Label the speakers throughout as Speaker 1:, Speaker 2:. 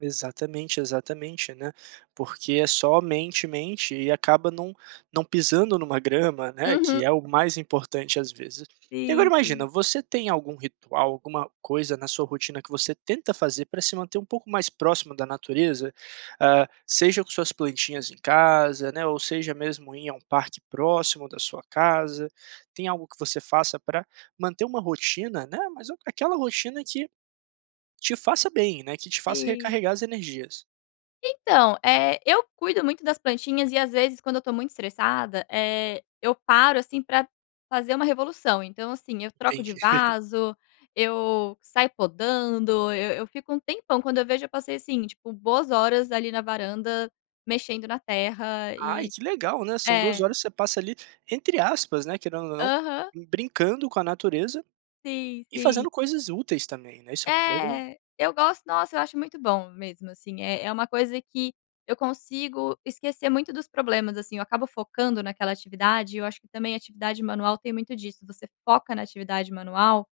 Speaker 1: Exatamente, exatamente, né, porque é somente, mente e acaba não não pisando em uma grama, né, que
Speaker 2: Uhum.
Speaker 1: é o mais importante às vezes. E agora
Speaker 2: Sim,
Speaker 1: imagina,
Speaker 2: sim.
Speaker 1: você tem algum ritual, alguma coisa na sua rotina que você tenta fazer para se manter mais próximo da natureza? Hã, seja com suas plantinhas em casa, né, ou seja mesmo ir a um parque próximo da sua casa, tem algo que você faça para manter um rotina, né, mas aquela rotina que, te faça bem, né, que te faça
Speaker 2: Sim.
Speaker 1: recarregar as energias.
Speaker 2: Então, eh, eu cuido muito das plantinhas e às vezes quando eu estou muito estressada, eh, eu paro assim para fazer uma revolução, então assim eu troco de
Speaker 1: Entendi.
Speaker 2: vaso, eu saio podando, eu eu fico um tempão, quando eu vejo eu passei assim tipo boas horas ali na varanda mexendo na terra
Speaker 1: Ai
Speaker 2: e
Speaker 1: que legal, né, são 2
Speaker 2: é.
Speaker 1: horas você passa ali, entre aspas, né, querendo ou não,
Speaker 2: Aham.
Speaker 1: brincando com a natureza
Speaker 2: Sim,
Speaker 1: e
Speaker 2: sim.
Speaker 1: fazendo coisas úteis também, né, isso é muito legal.
Speaker 2: É, eu gosto, nossa eu acho muito bom mesmo assim é é uma coisa que eu consigo esquecer muito dos problemas assim eu acabo focando naquela atividade e eu acho que também atividade manual tem muito disso, você foca na atividade manual,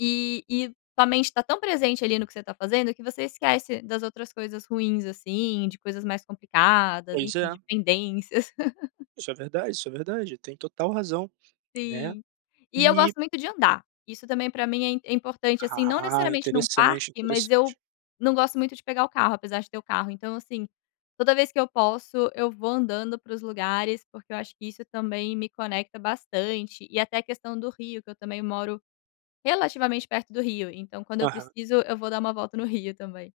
Speaker 2: e e tua mente está tão presente ali no que você está fazendo, que você esquece das outras coisas ruins, assim de coisas mais complicadas,
Speaker 1: Pois
Speaker 2: enfim
Speaker 1: é.
Speaker 2: de pendências.
Speaker 1: Isso é verdade, isso é verdade, tem total razão, né?
Speaker 2: Sim, e eu gosto
Speaker 1: E
Speaker 2: muito de andar, isso também para mim é é importante assim, não
Speaker 1: Ah,
Speaker 2: necessariamente em um
Speaker 1: interessante,
Speaker 2: parque, mas eu
Speaker 1: interessante.
Speaker 2: não gosto muito de pegar o carro, apesar de ter o carro então assim, toda vez que eu posso eu vou andando para os lugares, porque eu acho que isso também me conecta bastante e até a questão do rio que eu também moro relativamente perto do rio, então quando eu
Speaker 1: Aham.
Speaker 2: preciso eu vou dar uma volta no rio também.